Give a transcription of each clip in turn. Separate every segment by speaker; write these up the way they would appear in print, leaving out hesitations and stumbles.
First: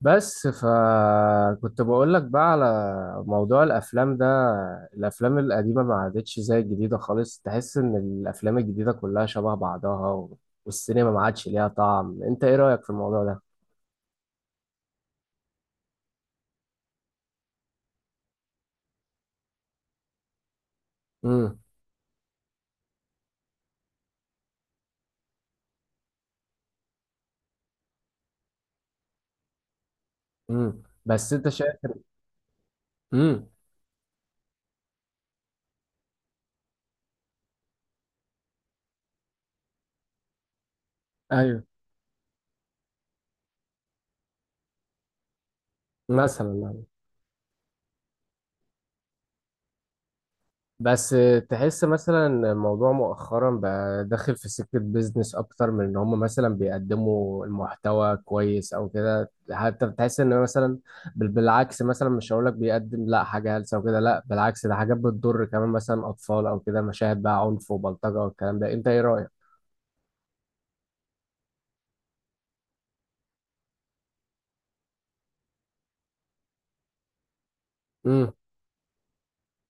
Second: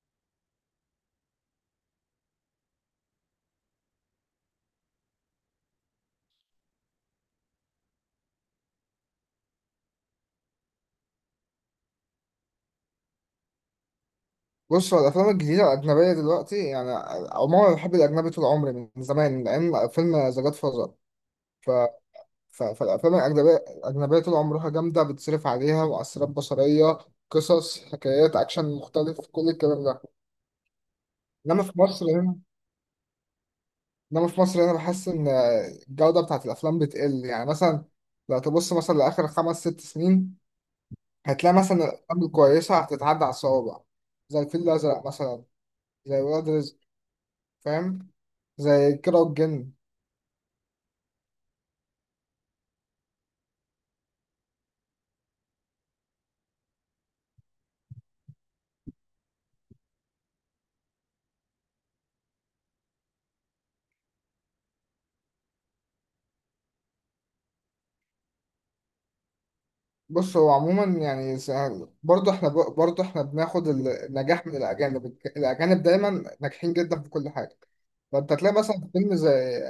Speaker 1: بس فكنت بقول لك بقى على موضوع الافلام ده. الافلام القديمه ما عادتش زي الجديده خالص. تحس ان الافلام الجديده كلها شبه بعضها والسينما ما عادش ليها طعم. انت ايه رايك في الموضوع ده؟
Speaker 2: بص، هو الافلام الجديده الاجنبيه دلوقتي يعني عموما انا بحب الاجنبي طول عمري من زمان لان فيلم ذا جاد فازر.
Speaker 1: امم.
Speaker 2: ف... ف... فالافلام الاجنبيه طول عمرها جامده، بتصرف عليها مؤثرات بصريه، قصص، حكايات، اكشن مختلف، كل الكلام ده.
Speaker 1: امم. بس انت
Speaker 2: انما في
Speaker 1: شايف.
Speaker 2: مصر هنا
Speaker 1: امم.
Speaker 2: انما في مصر هنا بحس ان الجوده بتاعت الافلام بتقل. يعني مثلا لو تبص مثلا لاخر خمس ست سنين هتلاقي
Speaker 1: ايوه
Speaker 2: مثلا الافلام الكويسه هتتعدى على الصوابع، زي الفيل الازرق مثلا، زي ولاد
Speaker 1: مثلا.
Speaker 2: رزق،
Speaker 1: يعني
Speaker 2: فاهم، زي كيرة والجن.
Speaker 1: بس. تحس مثلا إن الموضوع مؤخرا بقى داخل في سكة بيزنس أكتر من إن هم مثلا بيقدموا المحتوى كويس أو كده. حتى بتحس إن مثلا بالعكس مثلا، مش هقولك بيقدم لا حاجة هلسة وكده، لا بالعكس، ده حاجات بتضر كمان مثلا أطفال أو كده، مشاهد بقى عنف وبلطجة والكلام ده. أنت إيه رأيك؟
Speaker 2: بص، هو عموما يعني برضه احنا بناخد النجاح من الاجانب، الاجانب دايما ناجحين جدا في كل حاجه.
Speaker 1: امم.
Speaker 2: فانت تلاقي مثلا في فيلم زي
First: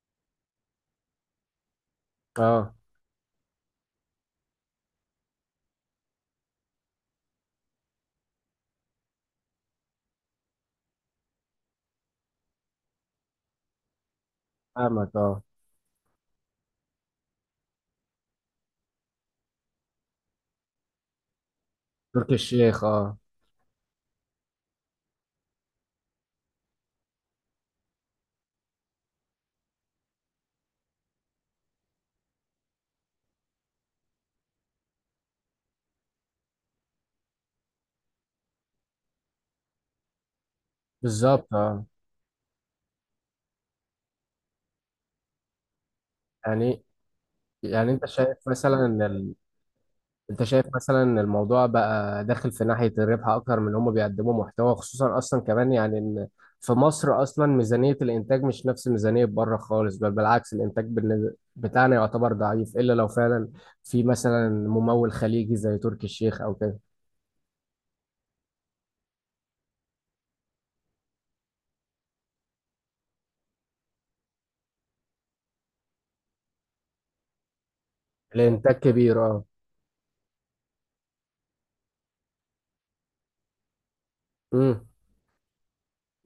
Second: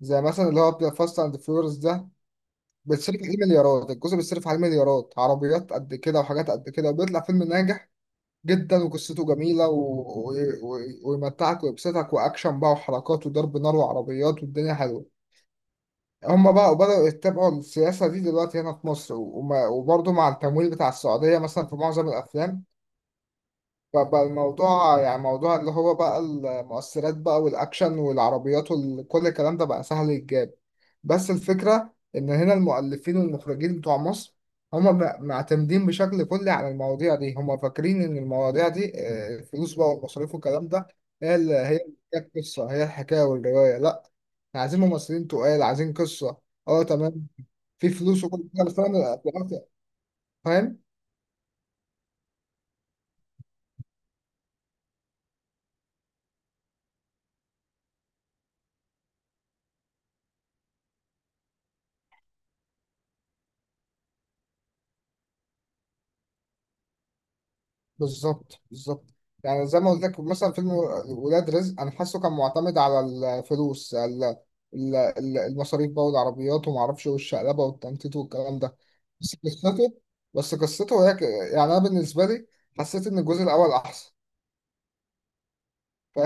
Speaker 2: زي مثلا اللي هو فاست اند فيوريوس ده،
Speaker 1: اه.
Speaker 2: بيتصرف عليه مليارات، الجزء بيتصرف عليه مليارات، عربيات قد كده وحاجات قد كده، وبيطلع فيلم ناجح جدا وقصته جميله و... و... و... ويمتعك ويبسطك، واكشن بقى وحركات وضرب نار وعربيات والدنيا
Speaker 1: فاهمك.
Speaker 2: حلوه.
Speaker 1: اه.
Speaker 2: هم بقى بدأوا يتبعوا السياسة دي دلوقتي هنا في مصر، وبرضه مع التمويل بتاع السعودية مثلا في معظم
Speaker 1: تركي
Speaker 2: الأفلام.
Speaker 1: الشيخ. اه
Speaker 2: فبقى الموضوع يعني موضوع اللي هو بقى المؤثرات بقى والأكشن والعربيات وكل الكلام ده بقى سهل يتجاب. بس الفكرة إن هنا المؤلفين والمخرجين بتوع مصر هم معتمدين بشكل كلي على المواضيع دي. هم فاكرين إن المواضيع دي آه، الفلوس بقى والمصاريف والكلام ده هي
Speaker 1: بالظبط.
Speaker 2: اللي هي
Speaker 1: اه
Speaker 2: اللي بتحكي القصة، هي الحكاية والرواية. لأ، عايزين ممثلين تقال، عايزين قصة.
Speaker 1: يعني
Speaker 2: اه، تمام. في
Speaker 1: يعني أنت
Speaker 2: فلوس
Speaker 1: شايف
Speaker 2: وكل حاجه، بس
Speaker 1: مثلا.
Speaker 2: انا دلوقتي
Speaker 1: انت شايف
Speaker 2: فاهم.
Speaker 1: مثلا ان الموضوع بقى داخل في ناحية الربح اكتر من هم بيقدموا محتوى، خصوصا اصلا كمان، يعني ان في مصر اصلا ميزانية الانتاج مش نفس ميزانية بره خالص. بل بالعكس الانتاج بتاعنا يعتبر ضعيف، الا لو فعلا في مثلا ممول خليجي زي تركي الشيخ او كده.
Speaker 2: بالظبط. يعني زي ما قلت لك مثلا، فيلم ولاد رزق انا حاسه كان معتمد على الفلوس المصاريف بقى والعربيات وما اعرفش والشقلبه والتنطيط والكلام
Speaker 1: الانتاج
Speaker 2: ده.
Speaker 1: كبير،
Speaker 2: بس
Speaker 1: اه.
Speaker 2: قصته بس قصته هي يعني انا بالنسبه لي حسيت ان الجزء الاول احسن،
Speaker 1: امم.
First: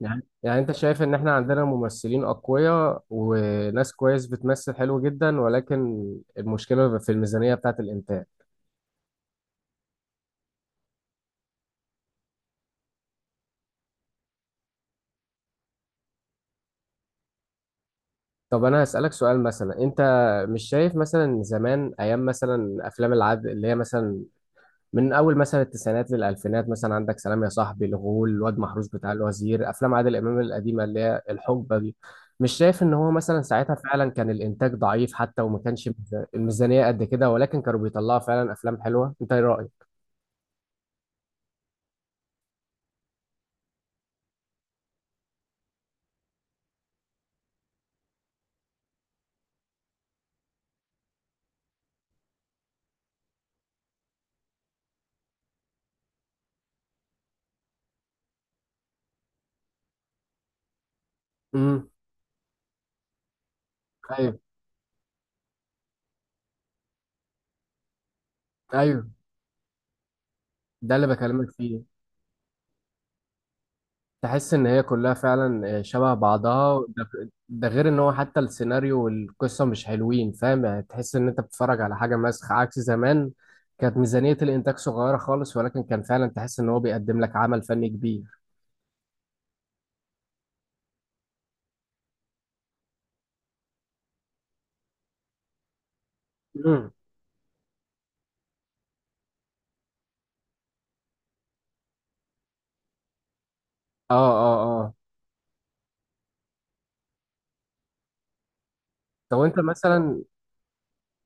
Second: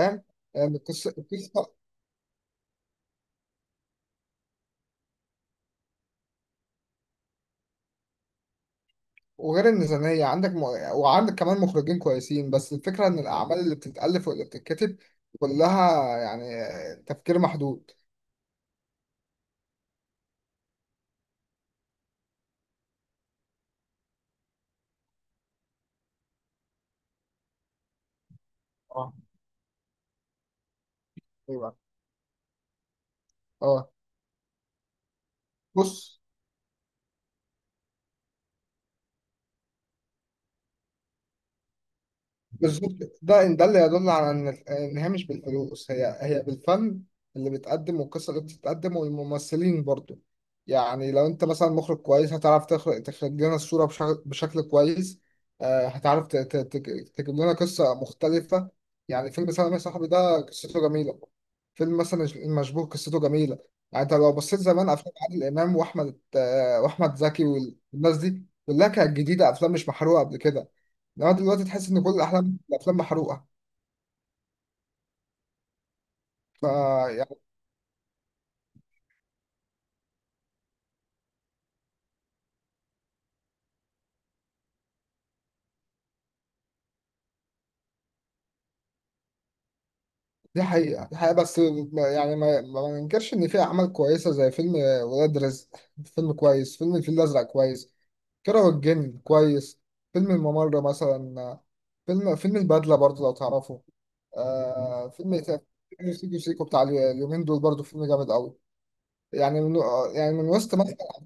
Speaker 1: يعني يعني انت
Speaker 2: يعني
Speaker 1: شايف ان
Speaker 2: القصه
Speaker 1: احنا عندنا
Speaker 2: القصه
Speaker 1: ممثلين اقوياء وناس كويس بتمثل حلو جدا، ولكن المشكلة في الميزانية بتاعت الانتاج.
Speaker 2: وغير الميزانيه عندك وعندك كمان مخرجين كويسين، بس الفكره ان الاعمال اللي بتتالف واللي بتتكتب كلها يعني تفكير محدود.
Speaker 1: طب انا هسألك سؤال مثلا. انت مش شايف مثلا زمان ايام مثلا افلام العدل اللي هي مثلا من اول مثلا التسعينات للالفينات؟ مثلا عندك سلام يا صاحبي، الغول، الواد محروس بتاع
Speaker 2: اه،
Speaker 1: الوزير، افلام عادل امام القديمه اللي هي
Speaker 2: ايوه،
Speaker 1: الحقبه دي. مش شايف ان هو مثلا ساعتها
Speaker 2: اه.
Speaker 1: فعلا كان الانتاج ضعيف حتى، وما كانش
Speaker 2: بص،
Speaker 1: الميزانيه قد كده، ولكن كانوا بيطلعوا فعلا افلام حلوه؟ انت ايه رايك؟
Speaker 2: بالظبط. ده اللي يدل على ان هي مش بالفلوس، هي بالفن اللي بيتقدم والقصه اللي بتتقدم والممثلين برضو. يعني لو انت مثلا مخرج كويس هتعرف تخرج لنا الصوره بشكل كويس. آه، هتعرف تجيب لنا قصه مختلفه. يعني فيلم سلام يا صاحبي ده قصته جميله،
Speaker 1: امم.
Speaker 2: فيلم مثلا المشبوه قصته جميله. يعني انت لو
Speaker 1: ايوه
Speaker 2: بصيت زمان افلام عادل امام واحمد زكي، والناس دي كلها
Speaker 1: ايوه.
Speaker 2: كانت جديده، افلام مش محروقه قبل كده.
Speaker 1: ده اللي
Speaker 2: انما
Speaker 1: بكلمك
Speaker 2: دلوقتي تحس
Speaker 1: فيه.
Speaker 2: ان كل الافلام محروقه.
Speaker 1: تحس ان هي كلها فعلا شبه بعضها ده.
Speaker 2: فيعني
Speaker 1: ده غير ان هو حتى السيناريو والقصه مش حلوين. فاهم يعني؟ تحس ان انت بتتفرج على حاجه مسخ عكس زمان. كانت ميزانيه الانتاج صغيره خالص ولكن كان فعلا تحس ان هو بيقدم لك عمل فني كبير.
Speaker 2: دي حقيقه بس يعني ما ننكرش ان في اعمال كويسه، زي فيلم ولاد رزق، فيلم كويس،
Speaker 1: مم.
Speaker 2: فيلم الفيل الازرق كويس، كيرة والجن كويس، فيلم الممر مثلا، فيلم البدله برضو لو تعرفه.
Speaker 1: اه اه اه.
Speaker 2: آه، فيلم إيه تاني؟ فيلم سيكو سيكو بتاع اليومين دول برضو فيلم جامد قوي.
Speaker 1: طب انت
Speaker 2: يعني من
Speaker 1: مثلا،
Speaker 2: وسط مثلا،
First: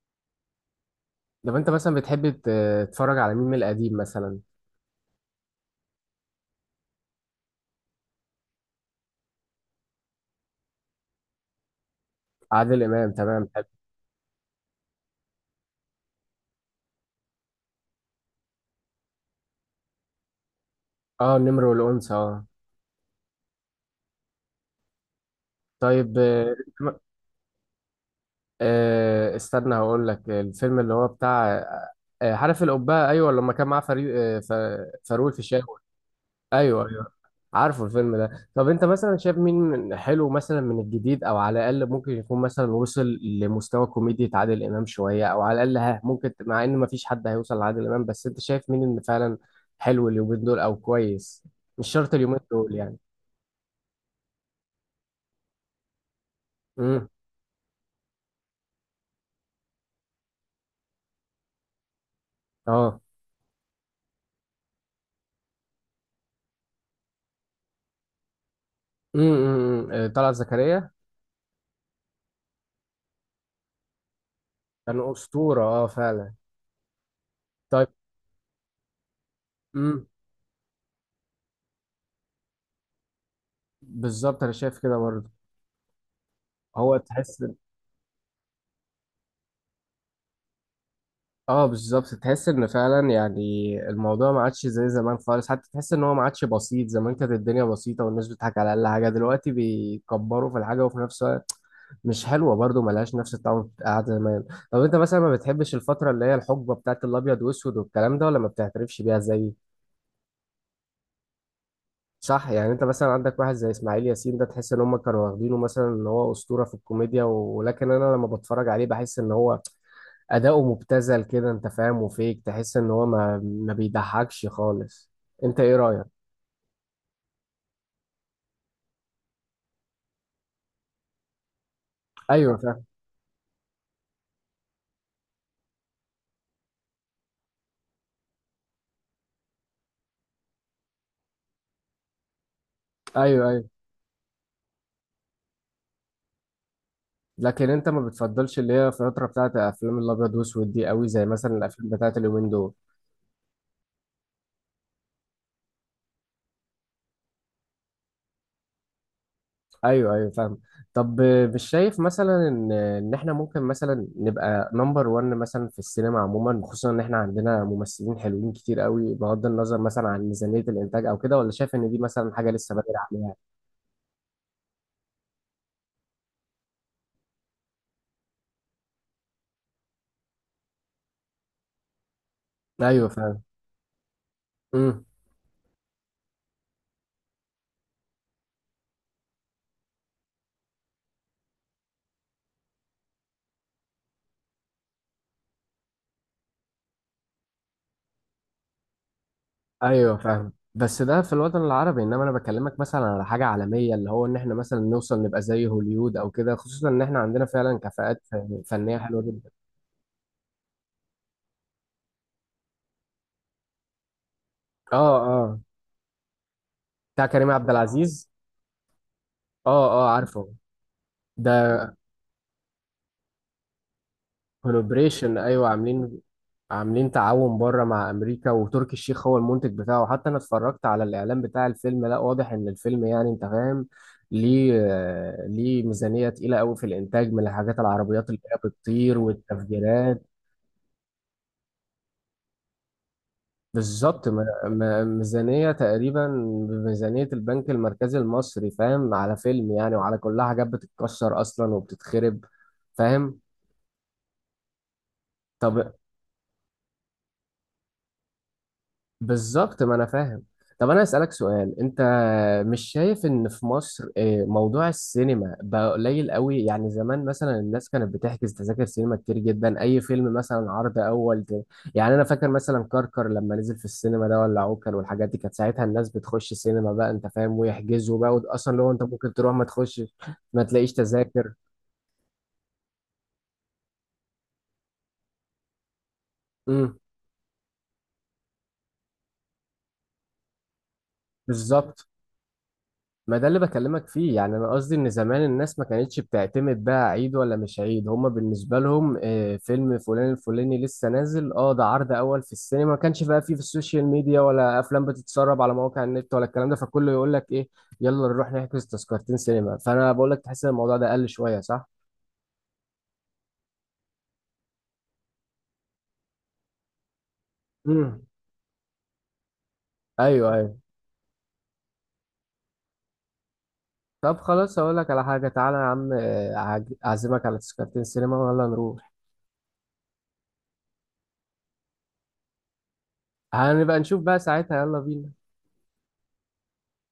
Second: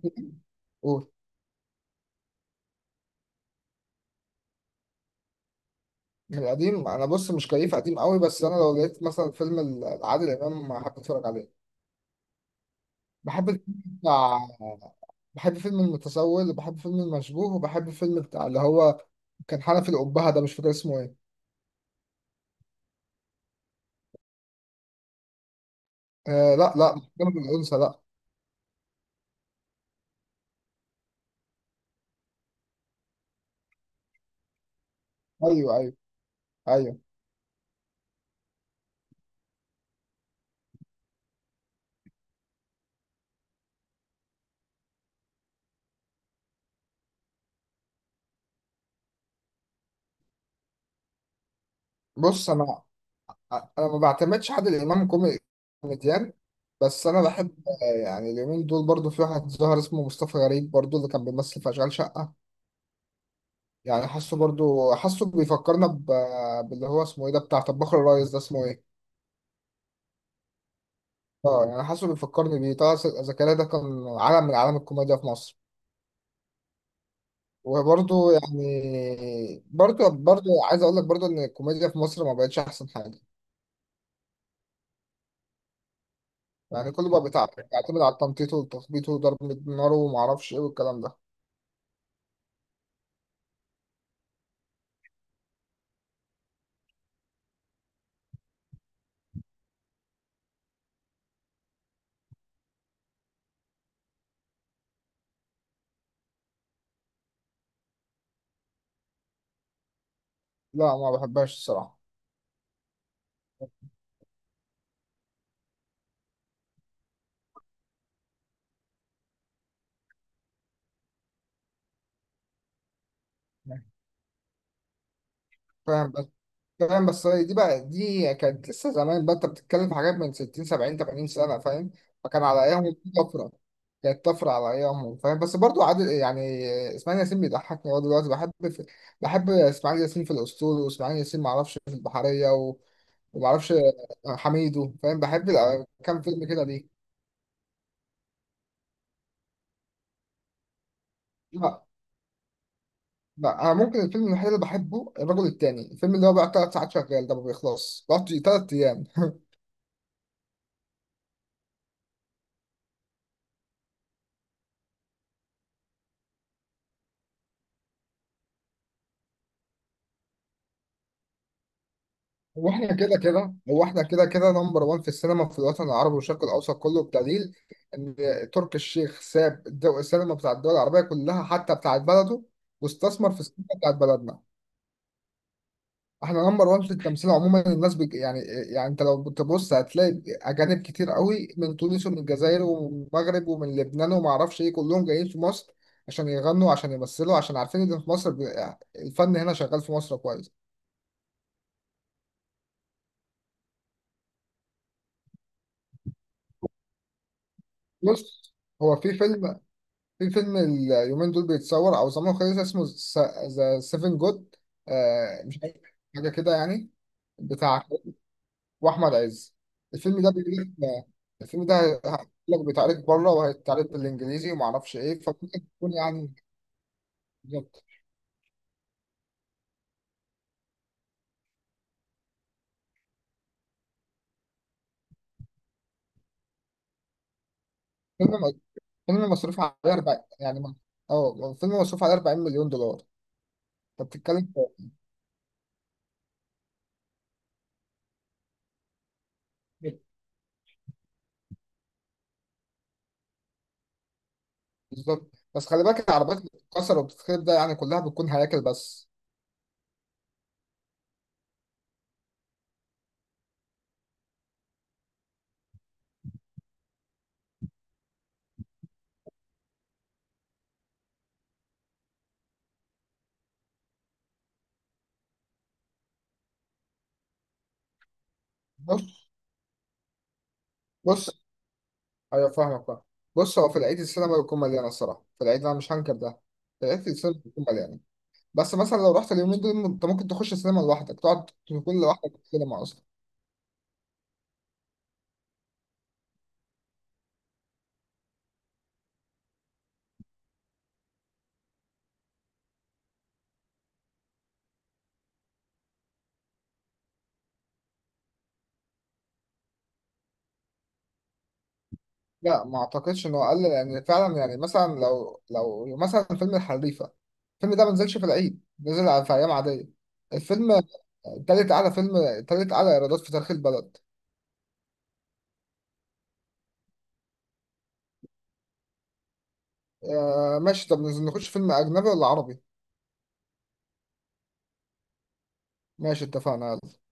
Speaker 2: قول.
Speaker 1: لو انت مثلا بتحب تتفرج على مين من القديم مثلا؟
Speaker 2: من القديم انا، بص، مش كيف قديم قوي، بس انا لو لقيت مثلا فيلم العادل امام بحب اتفرج عليه،
Speaker 1: عادل امام، تمام،
Speaker 2: بحب
Speaker 1: حلو.
Speaker 2: الفيلم بتاع، بحب فيلم المتسول، وبحب فيلم المشبوه، وبحب فيلم بتاع اللي هو كان حنفي الأبهة ده، مش فاكر اسمه ايه.
Speaker 1: اه، النمر والانثى، اه. طيب.
Speaker 2: آه، لا، مش جانب الأنثى، لا.
Speaker 1: استنى هقول لك الفيلم اللي هو بتاع عارف، القبعة، ايوه، لما كان معاه فريق فاروق الفيشاوي.
Speaker 2: أيوه، أيوه،
Speaker 1: ايوه
Speaker 2: أيوه.
Speaker 1: ايوه. عارفه الفيلم ده. طب انت مثلا شايف مين حلو مثلا من الجديد او على الاقل ممكن يكون مثلا وصل لمستوى كوميديا عادل امام شويه، او على الاقل ها، ممكن، مع ان مفيش حد هيوصل لعادل امام، بس انت شايف مين اللي فعلا حلو اليومين دول او كويس؟ مش شرط اليومين
Speaker 2: بص،
Speaker 1: دول
Speaker 2: أنا
Speaker 1: يعني.
Speaker 2: أنا ما بعتمدش حد الإمام كوميديان، بس
Speaker 1: امم.
Speaker 2: أنا بحب آه، يعني اليومين دول برضو في واحد ظهر اسمه مصطفى غريب، برضو اللي كان بيمثل في أشغال شقة.
Speaker 1: اه.
Speaker 2: يعني حاسه برضو، حاسه بيفكرنا باللي هو اسمه ايه ده بتاع طباخ الريس ده، اسمه ايه؟
Speaker 1: امم. أمم، أمم. طلعت زكريا.
Speaker 2: اه، يعني حاسه بيفكرني بيه. طه زكريا ده كان عالم من عالم
Speaker 1: كان
Speaker 2: الكوميديا في مصر.
Speaker 1: اسطوره اه فعلا. طيب.
Speaker 2: وبرضه يعني
Speaker 1: امم.
Speaker 2: برضه برضه عايز اقول لك برضه ان الكوميديا في مصر ما بقتش احسن حاجه.
Speaker 1: بالظبط، انا شايف كده برضه.
Speaker 2: يعني
Speaker 1: هو
Speaker 2: كله بقى
Speaker 1: تحس،
Speaker 2: بيعتمد على التنطيط والتخبيط وضرب النار وما اعرفش ايه والكلام ده.
Speaker 1: اه بالظبط، تحس ان فعلا يعني الموضوع ما عادش زي زمان خالص. حتى تحس ان هو ما عادش بسيط. زمان كانت الدنيا بسيطه والناس بتضحك على اقل حاجه، دلوقتي بيكبروا في الحاجه وفي نفس الوقت مش حلوه برضه، ملهاش نفس الطعم بتاع زمان. طب انت مثلا ما بتحبش الفتره اللي هي الحقبه بتاعت الابيض واسود والكلام ده، ولا ما بتعترفش بيها زي؟
Speaker 2: لا، ما بحبهاش الصراحه.
Speaker 1: صح. يعني انت مثلا عندك واحد زي اسماعيل ياسين ده، تحس ان هم كانوا واخدينه مثلا ان هو اسطوره في الكوميديا، ولكن انا لما بتفرج عليه بحس ان هو اداؤه مبتذل كده. انت فاهم؟ وفيك تحس ان هو ما بيضحكش خالص. انت ايه رايك؟
Speaker 2: فاهم بس فاهم، بس هي دي بقى، دي كانت لسه زمان بقى، انت بتتكلم في حاجات من 60 70 80 سنه، فاهم، فكان
Speaker 1: ايوه
Speaker 2: على
Speaker 1: فاهم.
Speaker 2: ايامهم دي طفره، كانت طفره على ايامهم، فاهم. بس برضه عادل، يعني اسماعيل ياسين بيضحكني هو دلوقتي، بحب بحب اسماعيل ياسين في الاسطول، واسماعيل ياسين ما اعرفش في البحريه وما
Speaker 1: ايوه ايوه.
Speaker 2: اعرفش حميدو، فاهم، بحب كام فيلم كده ليه.
Speaker 1: لكن انت ما بتفضلش اللي هي الفتره بتاعت افلام الابيض واسود دي قوي زي مثلا
Speaker 2: لا
Speaker 1: الافلام بتاعت اليومين دول؟
Speaker 2: لا، انا ممكن الفيلم الوحيد اللي بحبه الرجل التاني، الفيلم اللي هو بقى ثلاث ساعات شغال ده ما بيخلص، بقعد ثلاث ايام.
Speaker 1: ايوه ايوه فاهم. طب مش شايف مثلا ان احنا ممكن مثلا نبقى نمبر 1 مثلا في السينما عموما، خصوصا ان احنا عندنا ممثلين حلوين كتير قوي، بغض النظر مثلا عن ميزانيه الانتاج او كده، ولا شايف ان دي مثلا حاجه
Speaker 2: هو
Speaker 1: لسه بدري
Speaker 2: احنا كده
Speaker 1: عليها؟
Speaker 2: كده هو احنا كده كده نمبر 1 في السينما في الوطن العربي والشرق الاوسط كله، بدليل ان تركي الشيخ ساب السينما بتاع الدول العربيه كلها حتى بتاعت بلده،
Speaker 1: ايوه
Speaker 2: واستثمر في
Speaker 1: فاهم.
Speaker 2: السينما بتاعت بلدنا.
Speaker 1: امم.
Speaker 2: احنا نمبر 1 في التمثيل عموما، الناس يعني انت لو بتبص هتلاقي اجانب كتير قوي من تونس ومن الجزائر ومن المغرب ومن لبنان وما اعرفش ايه، كلهم جايين في مصر عشان يغنوا، عشان يمثلوا، عشان عارفين ان في مصر الفن هنا شغال في
Speaker 1: ايوه
Speaker 2: مصر
Speaker 1: فاهم.
Speaker 2: كويس.
Speaker 1: بس ده في الوطن العربي، انما انا بكلمك مثلا على حاجه عالميه اللي هو ان احنا مثلا نوصل نبقى زي هوليود او كده، خصوصا ان احنا عندنا فعلا كفاءات
Speaker 2: بص، هو
Speaker 1: فنيه
Speaker 2: في
Speaker 1: حلوه جدا.
Speaker 2: فيلم، في فيلم اليومين دول بيتصور او زمان خالص، اسمه ذا سيفن جود،
Speaker 1: اه اه.
Speaker 2: مش عارف، حاجه كده يعني.
Speaker 1: بتاع كريم عبد
Speaker 2: بتاع
Speaker 1: العزيز.
Speaker 2: واحمد عز.
Speaker 1: اه اه
Speaker 2: الفيلم ده
Speaker 1: عارفه
Speaker 2: بيقول لك الفيلم ده
Speaker 1: ده.
Speaker 2: هيقول لك بيتعرض بره وهيتعرض بالانجليزي وما اعرفش ايه،
Speaker 1: كولابريشن،
Speaker 2: فممكن
Speaker 1: ايوه،
Speaker 2: تكون
Speaker 1: عاملين.
Speaker 2: يعني.
Speaker 1: عاملين تعاون بره
Speaker 2: بالظبط.
Speaker 1: مع امريكا، وتركي الشيخ هو المنتج بتاعه. حتى انا اتفرجت على الاعلان بتاع الفيلم، لا واضح ان الفيلم يعني انت فاهم ليه. ليه ميزانيه تقيله قوي في الانتاج، من الحاجات العربيات اللي هي
Speaker 2: فيلم
Speaker 1: بتطير
Speaker 2: فيلم مصروف عليه 40
Speaker 1: والتفجيرات.
Speaker 2: يعني اه، فيلم مصروف عليه 40 مليون دولار. انت
Speaker 1: بالظبط.
Speaker 2: بتتكلم في،
Speaker 1: ميزانية تقريبا بميزانية البنك المركزي المصري، فاهم، على فيلم يعني،
Speaker 2: إيه؟
Speaker 1: وعلى كلها حاجات بتتكسر أصلا وبتتخرب. فاهم.
Speaker 2: بالظبط، بس خلي
Speaker 1: طب
Speaker 2: بالك العربيات اللي بتتكسر وبتتخرب ده يعني كلها بتكون هياكل بس.
Speaker 1: بالظبط، ما انا فاهم. طب انا اسالك سؤال. انت مش شايف ان في مصر موضوع السينما بقى قليل قوي؟ يعني زمان مثلا الناس كانت بتحجز تذاكر سينما كتير جدا. اي فيلم مثلا عرض اول يعني انا فاكر مثلا كركر لما نزل في السينما ده، ولا عوكل، والحاجات دي كانت ساعتها الناس بتخش السينما بقى، انت فاهم، ويحجزوا بقى، اصلا لو انت
Speaker 2: بص
Speaker 1: ممكن تروح ما تخش، ما تلاقيش
Speaker 2: بص،
Speaker 1: تذاكر.
Speaker 2: ايوه فاهمك بقى. بص، هو في العيد السينما بتكون مليانه الصراحه، في العيد انا مش هنكر ده، في
Speaker 1: امم.
Speaker 2: العيد السينما بتكون مليانه، بس مثلا لو رحت اليومين دول انت ممكن تخش السينما لوحدك، تقعد تكون
Speaker 1: بالظبط،
Speaker 2: لوحدك في السينما اصلا.
Speaker 1: ما ده اللي بكلمك فيه. يعني انا قصدي ان زمان الناس ما كانتش بتعتمد بقى عيد ولا مش عيد، هما بالنسبه لهم فيلم فلان الفلاني لسه نازل اه، ده عرض اول في السينما، ما كانش بقى فيه في السوشيال ميديا ولا افلام بتتسرب على مواقع النت ولا الكلام ده، فكله يقول لك ايه، يلا نروح نحجز تذكرتين سينما. فانا بقول لك تحس ان الموضوع ده قل شويه صح؟
Speaker 2: لا، ما اعتقدش انه اقل، لان فعلا يعني مثلا لو مثلا فيلم الحريفه، الفيلم ده ما نزلش في
Speaker 1: امم.
Speaker 2: العيد، نزل في ايام عاديه.
Speaker 1: ايوه
Speaker 2: الفيلم
Speaker 1: ايوه.
Speaker 2: تالت اعلى فيلم تالت اعلى ايرادات في تاريخ البلد.
Speaker 1: طب خلاص اقول لك على حاجه، تعالى يا عم، اعزمك على تذكرتين سينما، ويلا نروح.
Speaker 2: آه، ماشي، طب نخش فيلم اجنبي ولا عربي؟
Speaker 1: هنبقى نشوف بقى ساعتها. يلا بينا.
Speaker 2: ماشي، اتفقنا، يلا.